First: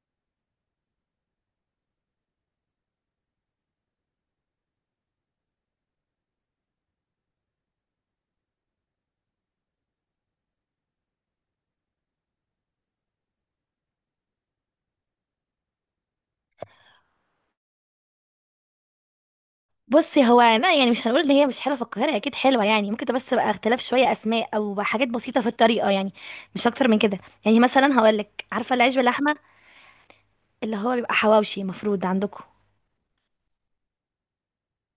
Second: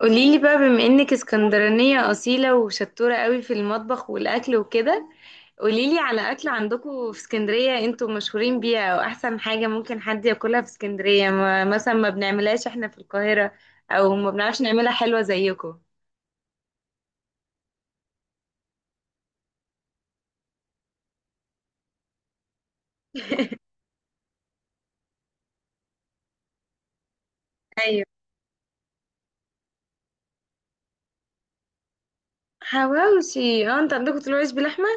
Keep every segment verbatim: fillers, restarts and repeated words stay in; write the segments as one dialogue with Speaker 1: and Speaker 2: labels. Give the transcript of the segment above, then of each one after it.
Speaker 1: قوليلي بقى بما انك اسكندرانية أصيلة وشطورة قوي في المطبخ والأكل وكده. قوليلي على أكل عندكم في اسكندرية انتوا مشهورين بيها أو أحسن حاجة ممكن حد ياكلها في اسكندرية ما مثلا ما بنعملهاش احنا في القاهرة أو ما بنعرفش نعملها حلوة زيكم.
Speaker 2: بصي، هو انا يعني مش هنقول ان هي مش حلوه في القاهره. اكيد حلوه يعني، ممكن تبقى. بس بقى اختلاف شويه اسماء او حاجات بسيطه في الطريقه يعني. مش اكتر من كده. يعني مثلا
Speaker 1: أيوه.
Speaker 2: هقول لك، عارفه العيش باللحمه؟ اللي هو بيبقى حواوشي مفروض عندكم.
Speaker 1: حواوشي، اه انت عندكم طلوع عيش بلحمة.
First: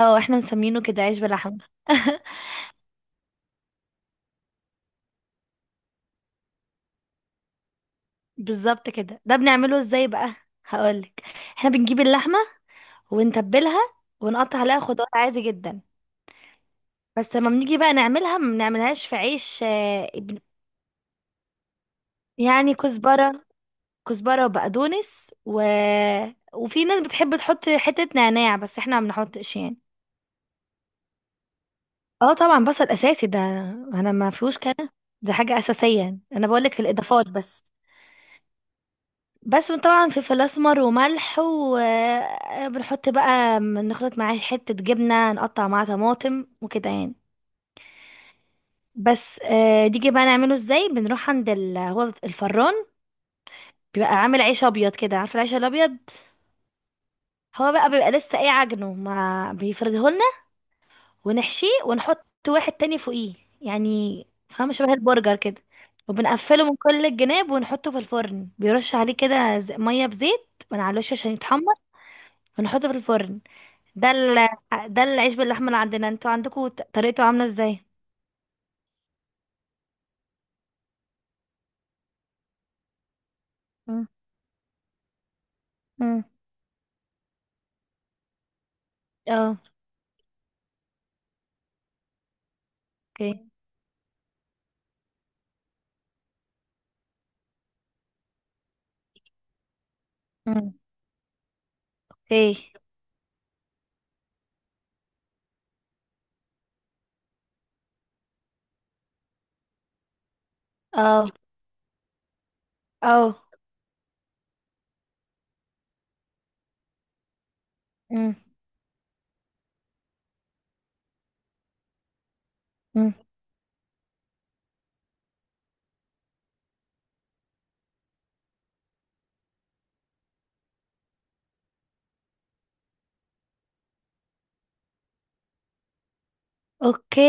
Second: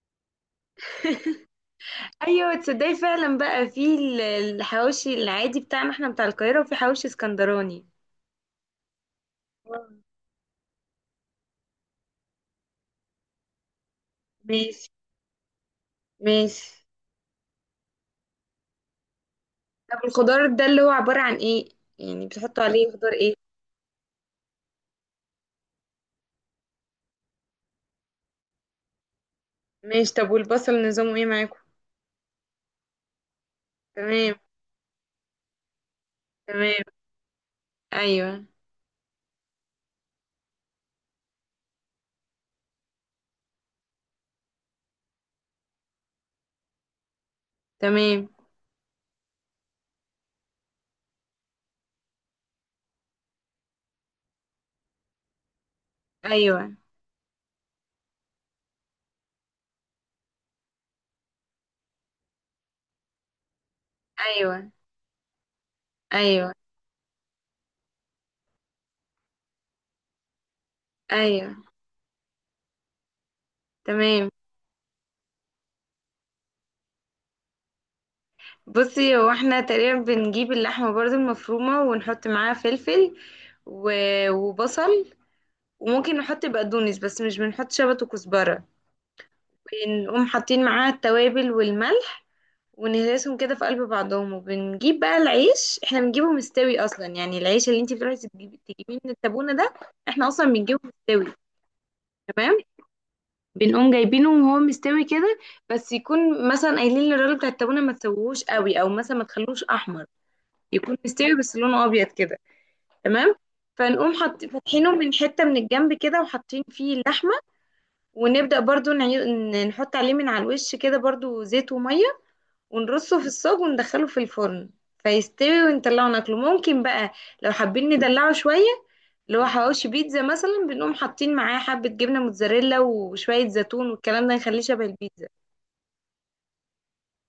Speaker 2: اه، احنا مسمينه كده عيش باللحمه.
Speaker 1: ايوه، تصدقي فعلا بقى في ال- الحواوشي العادي بتاعنا احنا بتاع القاهرة وفي حواوشي اسكندراني.
Speaker 2: بالظبط كده. ده بنعمله
Speaker 1: واو.
Speaker 2: ازاي بقى؟ هقول لك. احنا بنجيب اللحمه ونتبلها، ونقطع عليها
Speaker 1: ماشي،
Speaker 2: خضار عادي جدا.
Speaker 1: ماشي.
Speaker 2: بس لما بنيجي بقى نعملها، ما بنعملهاش في عيش.
Speaker 1: طب
Speaker 2: آه،
Speaker 1: الخضار ده اللي هو عبارة عن ايه؟ يعني بتحطوا
Speaker 2: يعني
Speaker 1: عليه خضار ايه؟
Speaker 2: كزبره كزبرة وبقدونس. و... وفي ناس بتحب تحط حتة نعناع، بس احنا ما بنحطش يعني.
Speaker 1: ماشي، طب والبصل نظامه ايه معاكم؟
Speaker 2: اه طبعا، بصل اساسي ده. انا ما
Speaker 1: تمام.
Speaker 2: فيهوش كده، ده حاجة اساسية يعني. انا بقولك
Speaker 1: تمام.
Speaker 2: الاضافات بس.
Speaker 1: ايوه.
Speaker 2: بس طبعا فلفل اسمر وملح، وبنحط بقى نخلط معاه حتة جبنة، نقطع معاه طماطم وكده يعني.
Speaker 1: تمام.
Speaker 2: بس آه، نيجي بقى نعمله ازاي. بنروح عند ال... هو الفران بيبقى عامل عيش ابيض، كده عارفه العيش الابيض.
Speaker 1: ايوه.
Speaker 2: هو بقى بيبقى لسه ايه عجنه، ما بيفرده، ونحشيه ونحط واحد تاني فوقيه. يعني
Speaker 1: ايوه.
Speaker 2: فاهمة، شبه البرجر كده.
Speaker 1: ايوه.
Speaker 2: وبنقفله من كل الجناب ونحطه في الفرن. بيرش عليه كده ز- مية بزيت من على الوش عشان
Speaker 1: ايوه.
Speaker 2: يتحمر. ونحطه في الفرن. ده
Speaker 1: تمام.
Speaker 2: ال... ده العيش باللحمة اللي عندنا. انتوا عندكوا ط- طريقته عاملة ازاي؟
Speaker 1: بصي، هو احنا تقريبا بنجيب اللحمة برضو المفرومة ونحط معاها فلفل و...
Speaker 2: مم.
Speaker 1: وبصل، وممكن
Speaker 2: مم.
Speaker 1: نحط بقدونس بس مش بنحط شبت وكزبرة،
Speaker 2: اه.
Speaker 1: ونقوم حاطين معاها التوابل والملح،
Speaker 2: اوكي.
Speaker 1: ونهرسهم كده في قلب بعضهم. وبنجيب بقى العيش، احنا بنجيبه مستوي اصلا، يعني العيش اللي انتي بتروحي تجيبي تجيبيه من التابونة ده احنا اصلا
Speaker 2: مم.
Speaker 1: بنجيبه مستوي. تمام.
Speaker 2: اوكي.
Speaker 1: بنقوم جايبينه وهو مستوي كده، بس يكون مثلا قايلين للراجل بتاع التابونة ما تسويهوش قوي، او مثلا ما تخلوش احمر، يكون
Speaker 2: اه.
Speaker 1: مستوي بس لونه ابيض كده. تمام.
Speaker 2: اه.
Speaker 1: فنقوم حط فاتحينه من حتة من الجنب كده وحاطين فيه اللحمة،
Speaker 2: مم.
Speaker 1: ونبدأ برضو نعي- نحط عليه من على الوش كده برضو زيت ومية،
Speaker 2: مم.
Speaker 1: ونرصه في الصاج وندخله في الفرن، فيستوي ونطلعه ناكله. ممكن بقى لو حابين ندلعه شوية، اللي هو حواوشي بيتزا مثلا، بنقوم حاطين معاه حبة جبنة موتزاريلا وشوية زيتون والكلام ده، نخليه شبه البيتزا.
Speaker 2: اوكي.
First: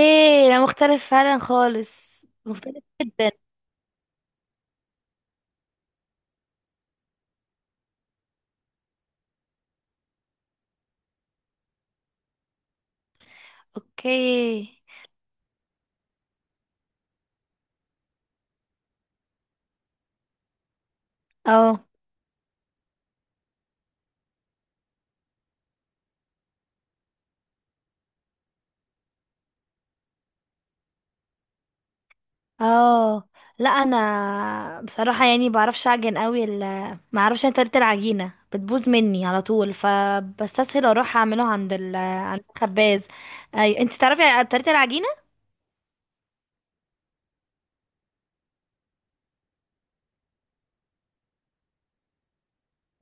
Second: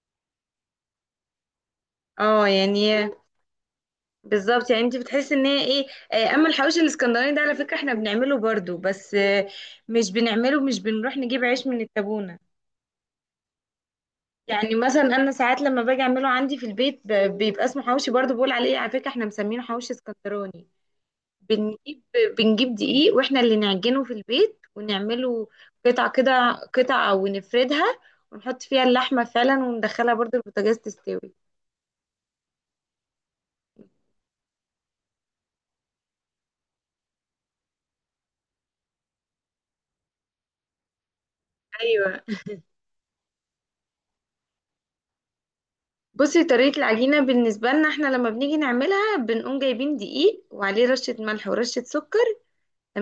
Speaker 2: ده مختلف فعلا، خالص
Speaker 1: اه،
Speaker 2: مختلف
Speaker 1: يعني
Speaker 2: جدا.
Speaker 1: بالظبط. يعني انت بتحسي ان هي ايه. آه، اما الحواوشي الاسكندراني ده، على فكرة احنا بنعمله برضو، بس آه، مش بنعمله، مش بنروح نجيب عيش من التابونة. يعني
Speaker 2: اوكي.
Speaker 1: مثلا انا ساعات لما باجي اعمله عندي في البيت ب- بيبقى اسمه حواوشي برضو، بقول عليه على فكرة احنا مسمينه حواوشي اسكندراني.
Speaker 2: اه.
Speaker 1: بنجيب بنجيب دقيق واحنا اللي نعجنه في البيت ونعمله قطع كده، قطع ونفردها ونحط فيها اللحمة فعلا، وندخلها برضو البوتاجاز تستوي.
Speaker 2: اه. لا انا بصراحه يعني بعرفش اعجن قوي ال ما اعرفش. انا طريقه العجينه بتبوظ مني على طول، فبستسهل اروح اعمله عند ال
Speaker 1: ايوه،
Speaker 2: عند الخباز. اي، انت تعرفي طريقه العجينه؟
Speaker 1: بصي طريقة العجينة بالنسبة لنا احنا لما بنيجي نعملها، بنقوم جايبين دقيق وعليه رشة ملح ورشة سكر.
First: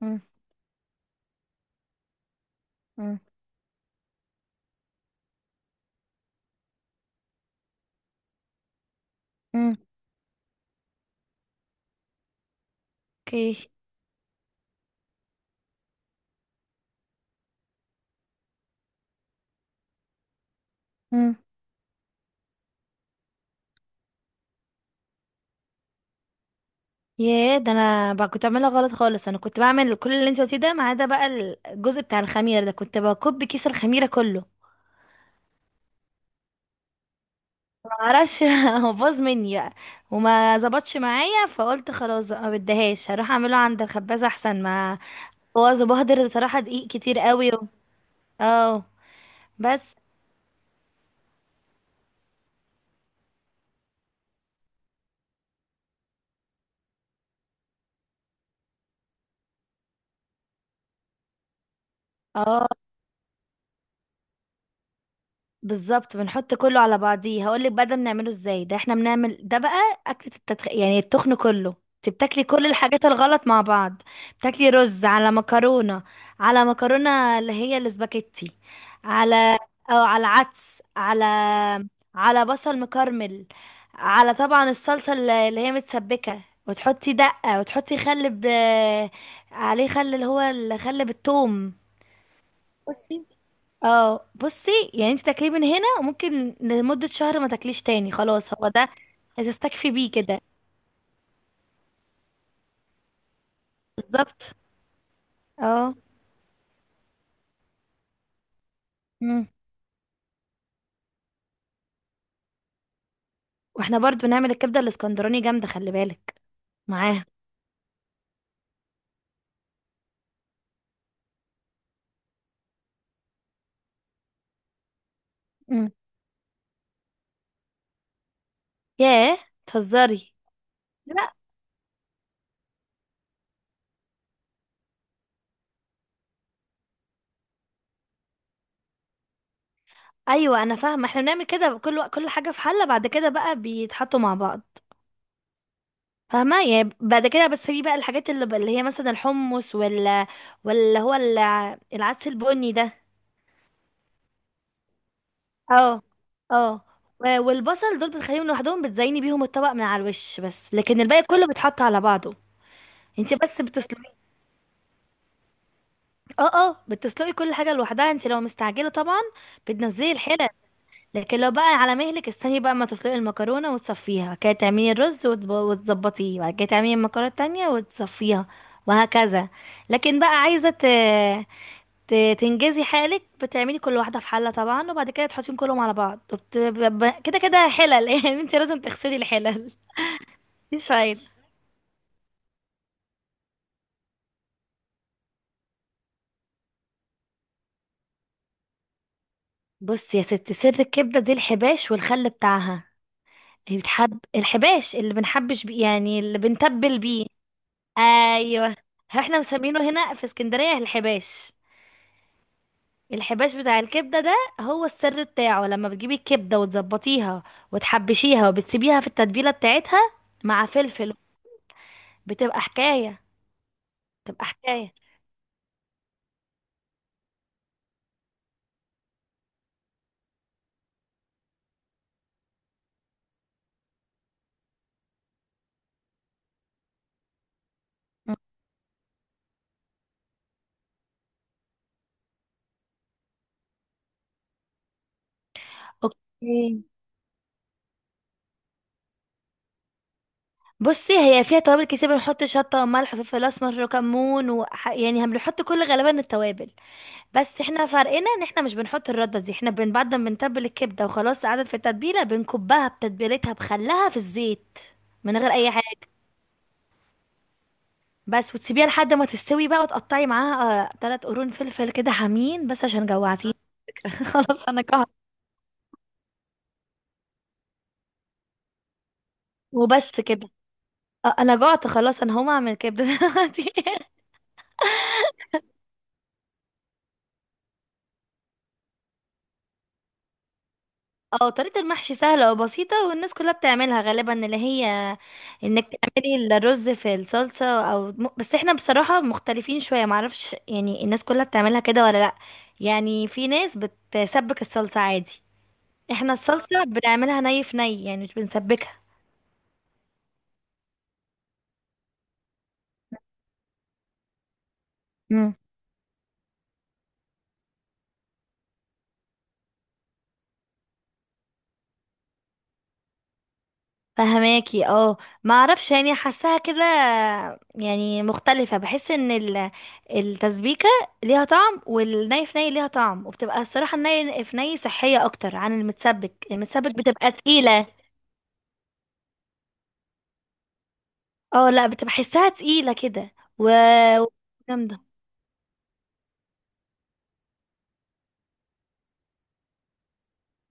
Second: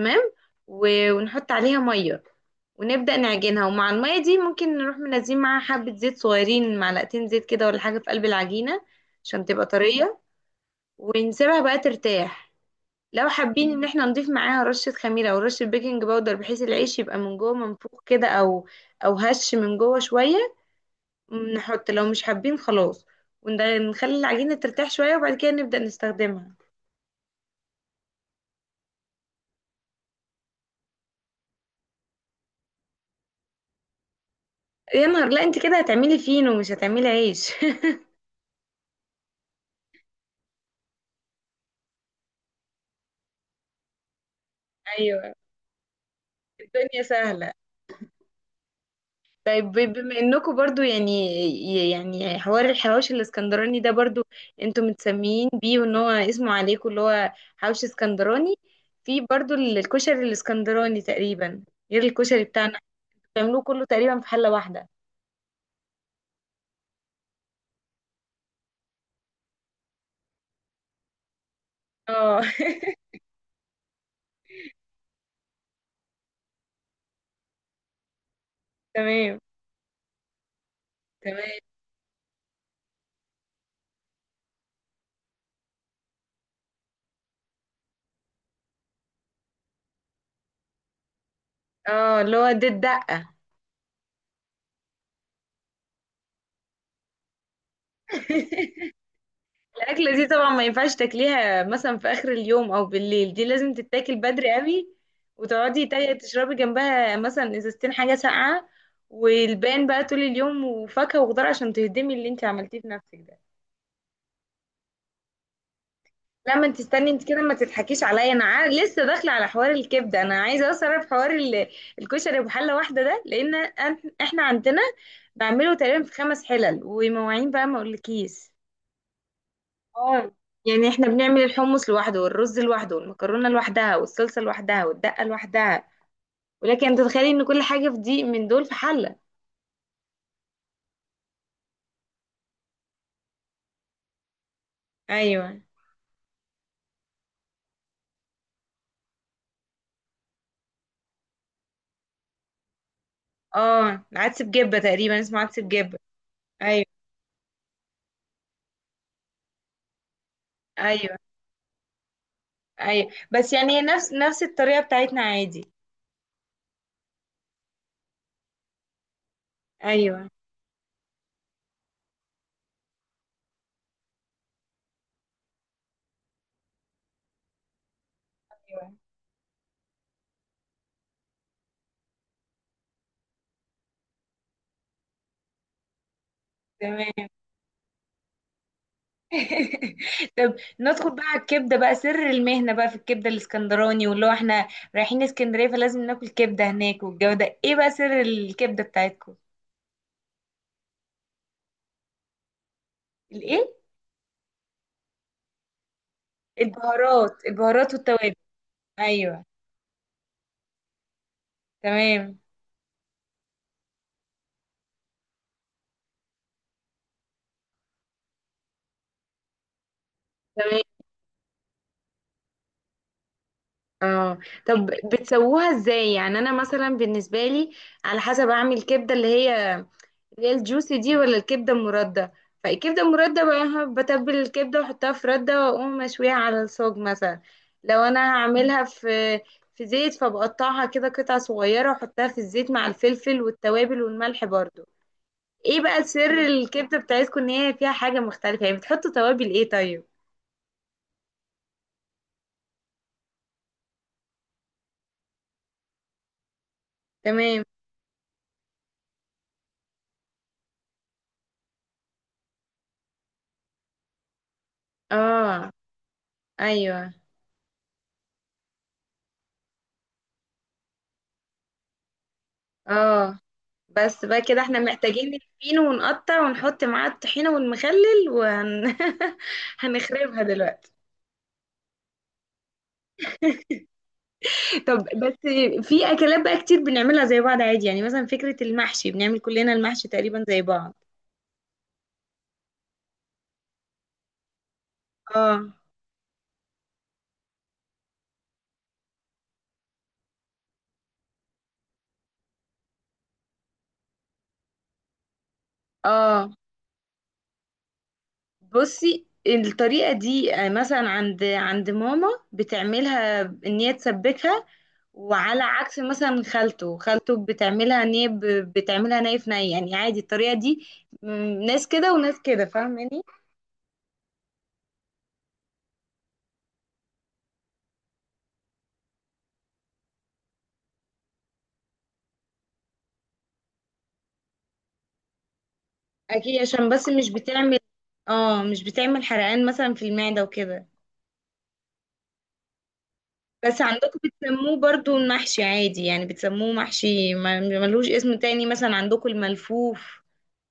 Speaker 2: مم،
Speaker 1: و- ونحط عليها مية ونبدأ
Speaker 2: مم،
Speaker 1: نعجنها، ومع المية دي ممكن نروح منزلين معاها حبة زيت صغيرين، معلقتين زيت كده ولا حاجة في قلب العجينة عشان تبقى
Speaker 2: مم،
Speaker 1: طرية، ونسيبها بقى ترتاح. لو
Speaker 2: اوكي.
Speaker 1: حابين ان احنا نضيف معاها رشة خميرة او رشة بيكنج باودر بحيث العيش يبقى من جوه منفوخ كده، او او هش من جوه شوية،
Speaker 2: مم.
Speaker 1: نحط. لو مش حابين خلاص ونخلي العجينة ترتاح شوية وبعد كده نبدأ نستخدمها.
Speaker 2: ياه، ده انا بقى كنت بعملها غلط خالص. انا كنت بعمل كل اللي انت قلتيه ده، ما عدا بقى الجزء بتاع الخميره ده، كنت بكب كيس الخميره كله.
Speaker 1: يا نهار، لا انت كده هتعملي فينو مش هتعملي عيش.
Speaker 2: معرفش هو باظ مني بقى، وما ظبطش معايا، فقلت خلاص بقى ما بديهاش، هروح اعمله عند الخبازه احسن ما
Speaker 1: ايوه.
Speaker 2: هو بهدر بصراحه دقيق
Speaker 1: الدنيا
Speaker 2: كتير قوي.
Speaker 1: سهلة.
Speaker 2: و... اه.
Speaker 1: طيب ب-
Speaker 2: بس.
Speaker 1: بما انكم برضو يعني، يعني حوار الحواوشي الاسكندراني ده برضو انتم متسميين بيه وان هو اسمه عليكم اللي هو حواوشي اسكندراني، في برضو ال- الكشري الاسكندراني تقريبا، غير الكشري
Speaker 2: اه،
Speaker 1: بتاعنا إحنا، بيعملوه كله تقريبا في حلة واحدة.
Speaker 2: بالظبط. بنحط كله على بعضيه. هقولك بقى ده بنعمله ازاي. ده احنا بنعمل ده بقى اكلة التدخ... يعني التخن كله. انت
Speaker 1: اه.
Speaker 2: بتاكلي كل الحاجات الغلط مع بعض. بتاكلي رز على مكرونة، على مكرونة اللي هي الاسباجيتي.
Speaker 1: تمام.
Speaker 2: على، او على عدس، على
Speaker 1: تمام.
Speaker 2: على بصل مكرمل، على طبعا الصلصة اللي اللي هي متسبكة. وتحطي دقة، وتحطي خل. ب... عليه خل اللي هو الخل بالثوم.
Speaker 1: اه اللي هو دي الدقة.
Speaker 2: اه. بصي يعني، انت تاكليه من هنا وممكن لمدة شهر ما تاكليش تاني، خلاص هو ده. هتستكفي بيه
Speaker 1: الأكلة دي
Speaker 2: كده.
Speaker 1: طبعا ما ينفعش تاكليها مثلا في آخر اليوم أو بالليل، دي لازم تتاكل بدري
Speaker 2: بالظبط.
Speaker 1: قوي، وتقعدي
Speaker 2: اه.
Speaker 1: تا- تشربي جنبها مثلا إزازتين حاجة ساقعة،
Speaker 2: مم.
Speaker 1: والباقي بقى طول اليوم وفاكهة وخضار عشان تهدمي اللي انت عملتيه في نفسك ده.
Speaker 2: واحنا برضو بنعمل الكبدة الاسكندراني جامدة، خلي بالك.
Speaker 1: لا، ما انت استني،
Speaker 2: معاها.
Speaker 1: انت كده ما تضحكيش عليا انا عا- لسه داخله على حوار الكبده، انا عايزه اوصل في حوار ال- الكشري بحله واحده ده، لان أن- احنا عندنا بعمله
Speaker 2: مم.
Speaker 1: تقريبا في خمس حلل ومواعين بقى ما اقولكيش.
Speaker 2: ياه.
Speaker 1: اه.
Speaker 2: تهزري.
Speaker 1: يعني احنا
Speaker 2: لا.
Speaker 1: بنعمل الحمص لوحده والرز لوحده والمكرونه لوحدها والصلصه لوحدها والدقه لوحدها، ولكن انت تتخيلي ان كل حاجه في دي من دول في حله.
Speaker 2: ايوه انا فاهمه، احنا بنعمل كده، كل وق- كل حاجه في حله، بعد كده بقى بيتحطوا مع بعض.
Speaker 1: ايوه.
Speaker 2: فاهمه يعني، بعد كده. بس في بقى الحاجات اللي, اللي هي مثلا الحمص، ولا ولا هو الع- العدس البني ده.
Speaker 1: اه، عدس بجبه تقريبا اسمه عدس بجبه.
Speaker 2: اه. اه.
Speaker 1: ايوه.
Speaker 2: و- والبصل دول بتخليهم لوحدهم، بتزيني بيهم الطبق من على الوش بس، لكن
Speaker 1: ايوه.
Speaker 2: الباقي كله بيتحط على بعضه.
Speaker 1: ايوه
Speaker 2: انت
Speaker 1: بس
Speaker 2: بس
Speaker 1: يعني هي نفس
Speaker 2: بتسلقي.
Speaker 1: نفس الطريقه بتاعتنا عادي.
Speaker 2: اه. اه بتسلقي كل حاجه لوحدها انت لو مستعجله، طبعا بتنزلي
Speaker 1: ايوه.
Speaker 2: الحله. لكن لو بقى على مهلك، استني بقى ما تسلقي المكرونه وتصفيها، بعد كده تعملي الرز وتب- وتظبطيه، بعد كده تعملي المكرونه التانية وتصفيها،
Speaker 1: ايوه.
Speaker 2: وهكذا. لكن بقى عايزه ت- ت- تنجزي حالك، بتعملي كل واحده في حله طبعا، وبعد كده تحطيهم كلهم على بعض، وبت- ب-
Speaker 1: تمام.
Speaker 2: ب- كده كده حلل يعني انت لازم تغسلي الحلل.
Speaker 1: طب
Speaker 2: مش
Speaker 1: ندخل
Speaker 2: فايده.
Speaker 1: بقى على الكبده، بقى سر المهنه بقى في الكبده الاسكندراني، واللي هو احنا رايحين اسكندريه فلازم ناكل كبده هناك والجو ده، ايه بقى سر الكبده بتاعتكم؟
Speaker 2: بصي يا ستي، سر الكبده دي الحباش والخل بتاعها.
Speaker 1: الايه؟
Speaker 2: هي بتحب الحباش، اللي بنحبش بيه يعني، اللي بنتبل بيه.
Speaker 1: البهارات، البهارات والتوابل.
Speaker 2: ايوه. احنا
Speaker 1: ايوه.
Speaker 2: مسمينه هنا في اسكندريه الحباش.
Speaker 1: تمام.
Speaker 2: الحباش بتاع الكبده ده هو السر بتاعه. لما بتجيبي الكبده وتظبطيها وتحبشيها وبتسيبيها في التتبيله بتاعتها مع
Speaker 1: تمام.
Speaker 2: فلفل، بتبقى حكايه.
Speaker 1: اه.
Speaker 2: تبقى
Speaker 1: طب
Speaker 2: حكايه.
Speaker 1: بتسووها ازاي؟ يعني انا مثلا بالنسبه لي على حسب اعمل كبده، اللي هي اللي هي الجوسي دي ولا الكبده المرده. فالكبده المرده بقى بتبل الكبده واحطها في رده واقوم مشويها على الصاج مثلا، لو انا هعملها في في زيت فبقطعها كده قطع صغيره واحطها في الزيت مع الفلفل والتوابل والملح برضو. ايه بقى سر
Speaker 2: اوكي،
Speaker 1: الكبده بتاعتكم ان هي فيها حاجه مختلفه؟ يعني بتحطوا توابل ايه طيب؟
Speaker 2: بصي هي فيها توابل كتير، بنحط شطه وملح وفلفل اسمر وكمون. وح... يعني هم بنحط كل، غالبا التوابل. بس
Speaker 1: تمام.
Speaker 2: احنا فرقنا ان احنا مش بنحط الرده دي. احنا بن... بعد ما بنتبل الكبده وخلاص قعدت في التتبيله، بنكبها بتتبيلتها، بخلها في الزيت من غير
Speaker 1: اه.
Speaker 2: اي حاجه
Speaker 1: ايوه.
Speaker 2: بس. وتسيبيها لحد ما تستوي بقى، وتقطعي معاها ثلاث قرون فلفل كده حامين، بس عشان
Speaker 1: اه.
Speaker 2: جوعتيني.
Speaker 1: بس بقى كده
Speaker 2: خلاص
Speaker 1: احنا
Speaker 2: انا جعت.
Speaker 1: محتاجين الفينو ونقطع ونحط معاه الطحينة والمخلل وهن...
Speaker 2: وبس
Speaker 1: هنخربها
Speaker 2: كده.
Speaker 1: دلوقتي.
Speaker 2: آه، انا جعت خلاص، انا هقوم اعمل كبده دلوقتي.
Speaker 1: طب بس في اكلات بقى كتير بنعملها زي بعض عادي، يعني مثلا فكرة المحشي، بنعمل كلنا المحشي تقريبا زي بعض.
Speaker 2: اه، طريقة المحشي سهلة وبسيطة، والناس كلها بتعملها غالبا، اللي هي
Speaker 1: اه.
Speaker 2: انك تعملي الرز في الصلصة. او م- بس احنا بصراحة مختلفين شوية. معرفش يعني الناس كلها بتعملها كده ولا لا. يعني في ناس بتسبك الصلصة عادي، احنا
Speaker 1: اه
Speaker 2: الصلصة بنعملها ني في ني يعني، مش بنسبكها.
Speaker 1: بصي الطريقة دي آه، مثلا عند عند ماما بتعملها ان هي تسبكها، وعلى عكس مثلا خالته خالته بتعملها ان هي ب- بتعملها ني في ني، يعني عادي الطريقه دي. م- ناس كده وناس كده، فاهماني؟
Speaker 2: فهماكي؟ اه. ما اعرفش يعني، حاساها كده، يعني مختلفة. بحس ان ال- التسبيكة ليها طعم، والني في ني ليها طعم، وبتبقى الصراحة الني في ني صحية اكتر عن المتسبك.
Speaker 1: اكيد عشان
Speaker 2: المتسبك
Speaker 1: بس مش
Speaker 2: بتبقى
Speaker 1: بتعمل،
Speaker 2: تقيلة.
Speaker 1: اه مش بتعمل حرقان مثلا في المعده وكده.
Speaker 2: اه. لا، بتبقى حسها تقيلة كده و.
Speaker 1: بس عندكم بتسموه
Speaker 2: جامدة.
Speaker 1: برضو المحشي عادي؟ يعني بتسموه محشي ما- ملوش اسم تاني مثلا عندكم الملفوف؟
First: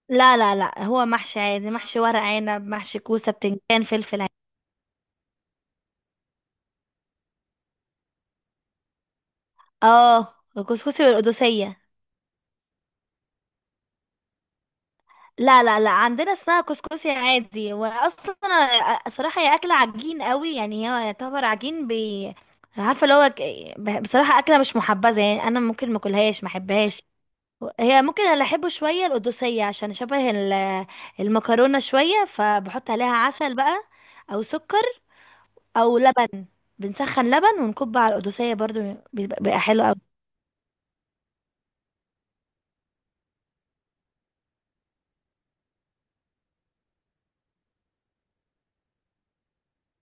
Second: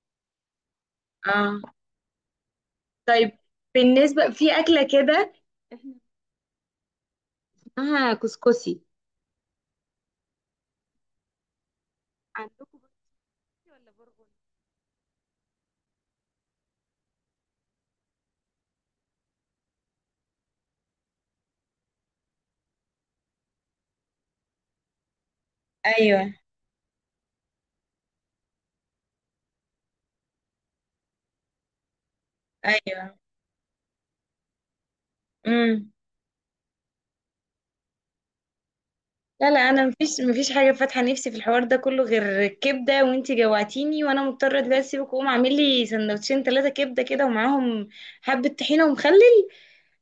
Speaker 2: لا لا لا، هو محشي
Speaker 1: اه.
Speaker 2: عادي، محشي ورق عنب، محشي كوسة،
Speaker 1: طيب،
Speaker 2: بتنجان، فلفل
Speaker 1: بالنسبه
Speaker 2: عادي.
Speaker 1: في اكله كده احنا اسمها كسكسي،
Speaker 2: اه، الكسكسي والقدوسية.
Speaker 1: عندكم بسكوتي ولا برغل؟
Speaker 2: لا لا لا، عندنا اسمها كسكسي عادي. واصلا أنا صراحه هي اكله عجين قوي، يعني هي يعتبر عجين. بي عارفه اللي هو ك- ب- بصراحه اكله مش محبذه، يعني انا ممكن ما
Speaker 1: ايوه.
Speaker 2: اكلهاش، ما احبهاش. هي ممكن اللي احبه شويه القدوسيه، عشان شبه ال- المكرونه شويه، فبحط عليها
Speaker 1: ايوه.
Speaker 2: عسل بقى، او سكر،
Speaker 1: امم.
Speaker 2: او لبن. بنسخن لبن ونكب على القدوسيه برضو، بيبقى
Speaker 1: لا،
Speaker 2: بيبقى
Speaker 1: لا،
Speaker 2: حلو
Speaker 1: انا
Speaker 2: قوي.
Speaker 1: مفيش مفيش حاجه فاتحه نفسي في الحوار ده كله غير الكبده، وانتي جوعتيني وانا مضطره دلوقتي اسيبك واقوم اعمل لي سندوتشين ثلاثه كبده كده، ومعاهم حبه طحينه ومخلل.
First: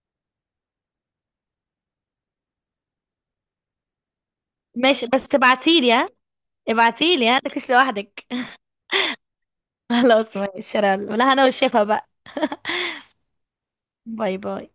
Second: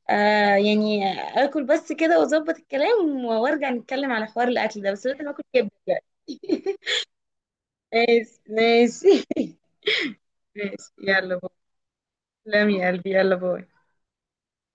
Speaker 1: آه يعني، اكل بس كده واظبط الكلام وارجع نتكلم على حوار الاكل ده، بس
Speaker 2: ماشي،
Speaker 1: لازم
Speaker 2: بس
Speaker 1: اكل كبده
Speaker 2: تبعتيلي ها.
Speaker 1: دلوقتي.
Speaker 2: ابعتيلي ها، متاكليش لوحدك.
Speaker 1: ماشي، ماشي.
Speaker 2: خلاص، ماشي
Speaker 1: ماشي
Speaker 2: يلا. لا
Speaker 1: يلا،
Speaker 2: انا
Speaker 1: باي.
Speaker 2: والشيفه بقى.
Speaker 1: سلام يا قلبي، يلا باي.
Speaker 2: باي باي.